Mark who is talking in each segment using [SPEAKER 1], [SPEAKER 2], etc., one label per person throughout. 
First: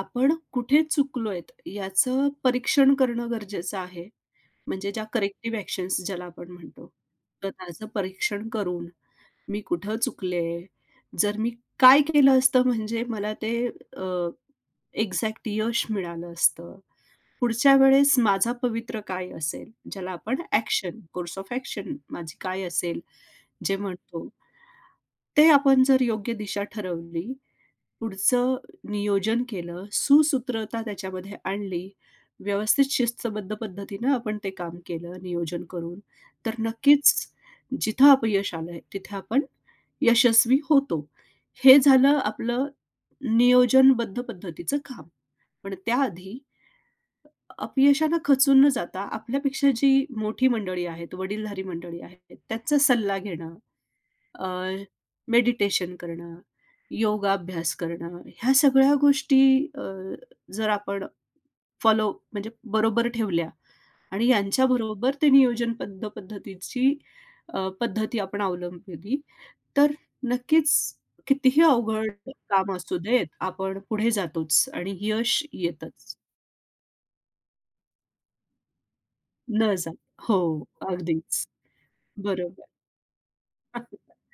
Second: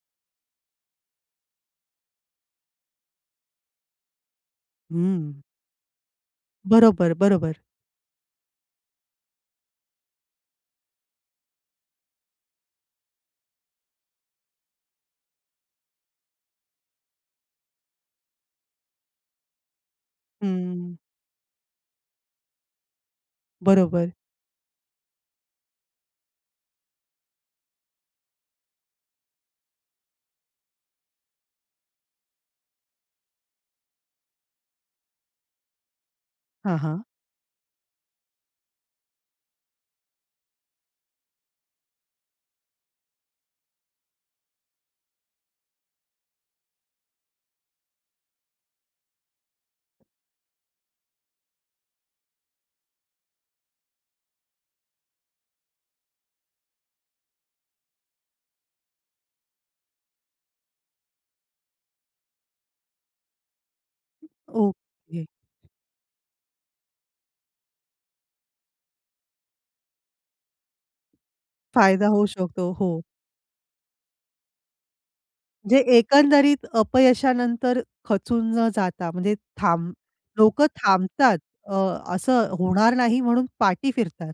[SPEAKER 1] आपण कुठे चुकलोयत याचं परीक्षण करणं गरजेचं आहे, म्हणजे ज्या
[SPEAKER 2] हं.
[SPEAKER 1] करेक्टिव्ह ॲक्शन्स ज्याला आपण म्हणतो.
[SPEAKER 2] बरोबर,
[SPEAKER 1] तर
[SPEAKER 2] बरोबर.
[SPEAKER 1] त्याचं परीक्षण करून "मी कुठं चुकले?" जर मी काय केलं असतं म्हणजे मला ते अ, एक्झॅक्ट यश मिळालं असतं? पुढच्या वेळेस माझा पवित्रा काय असेल? ज्याला आपण
[SPEAKER 2] हं.
[SPEAKER 1] ॲक्शन कोर्स ऑफ ॲक्शन माझी काय असेल जे
[SPEAKER 2] बरोबर.
[SPEAKER 1] म्हणतो? ते आपण जर योग्य दिशा ठरवली, पुढचं नियोजन केलं, सुसूत्रता त्याच्यामध्ये आणली, व्यवस्थित शिस्तबद्ध पद्धतीनं आपण ते काम केलं नियोजन करून, तर
[SPEAKER 2] हां, हां.
[SPEAKER 1] नक्कीच जिथं अपयश आलंय तिथे आपण यशस्वी होतो. हे झालं आपलं नियोजनबद्ध पद्धतीचं काम. पण त्या आधी अ, अपयशाने खचून न जाता आपल्यापेक्षा जी मोठी मंडळी आहेत, वडीलधारी मंडळी आहेत, त्याचा सल्ला घेणं, अ, मेडिटेशन करणं, योगाभ्यास करणं, ह्या सगळ्या गोष्टी अ, जर आपण फॉलो म्हणजे बरोबर ठेवल्या आणि यांच्याबरोबर
[SPEAKER 2] ओके.
[SPEAKER 1] ते नियोजनबद्ध पद्धतीची अ, पद्धती आपण अवलंबली तर नक्कीच कितीही
[SPEAKER 2] फायदा
[SPEAKER 1] अवघड
[SPEAKER 2] होऊ शकतो.
[SPEAKER 1] काम
[SPEAKER 2] हो.
[SPEAKER 1] असू देत, आपण पुढे जातोच आणि यश
[SPEAKER 2] जे
[SPEAKER 1] येतंच.
[SPEAKER 2] एकंदरीत अपयशानंतर खचून न जाता म्हणजे
[SPEAKER 1] न जा
[SPEAKER 2] थांब
[SPEAKER 1] हो,
[SPEAKER 2] लोकं थांबतात
[SPEAKER 1] अगदीच,
[SPEAKER 2] अ, असं
[SPEAKER 1] बरोबर.
[SPEAKER 2] होणार नाही म्हणून पाठी फिरतात.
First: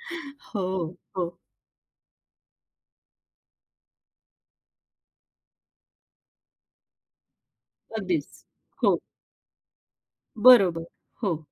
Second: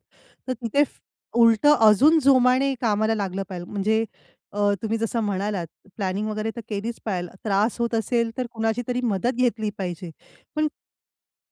[SPEAKER 2] तर तिथे
[SPEAKER 1] हो,
[SPEAKER 2] फ
[SPEAKER 1] हो.
[SPEAKER 2] उलटं अजून जोमाने कामाला लागलं पाहिजे म्हणजे अ, तुम्ही जसं म्हणालात प्लॅनिंग वगैरे तर केलीच पाहिजे, त्रास होत असेल
[SPEAKER 1] अगदीच,
[SPEAKER 2] तर कुणाची
[SPEAKER 1] हो.
[SPEAKER 2] तरी मदत घेतली पाहिजे. पण
[SPEAKER 1] बरोबर, हो.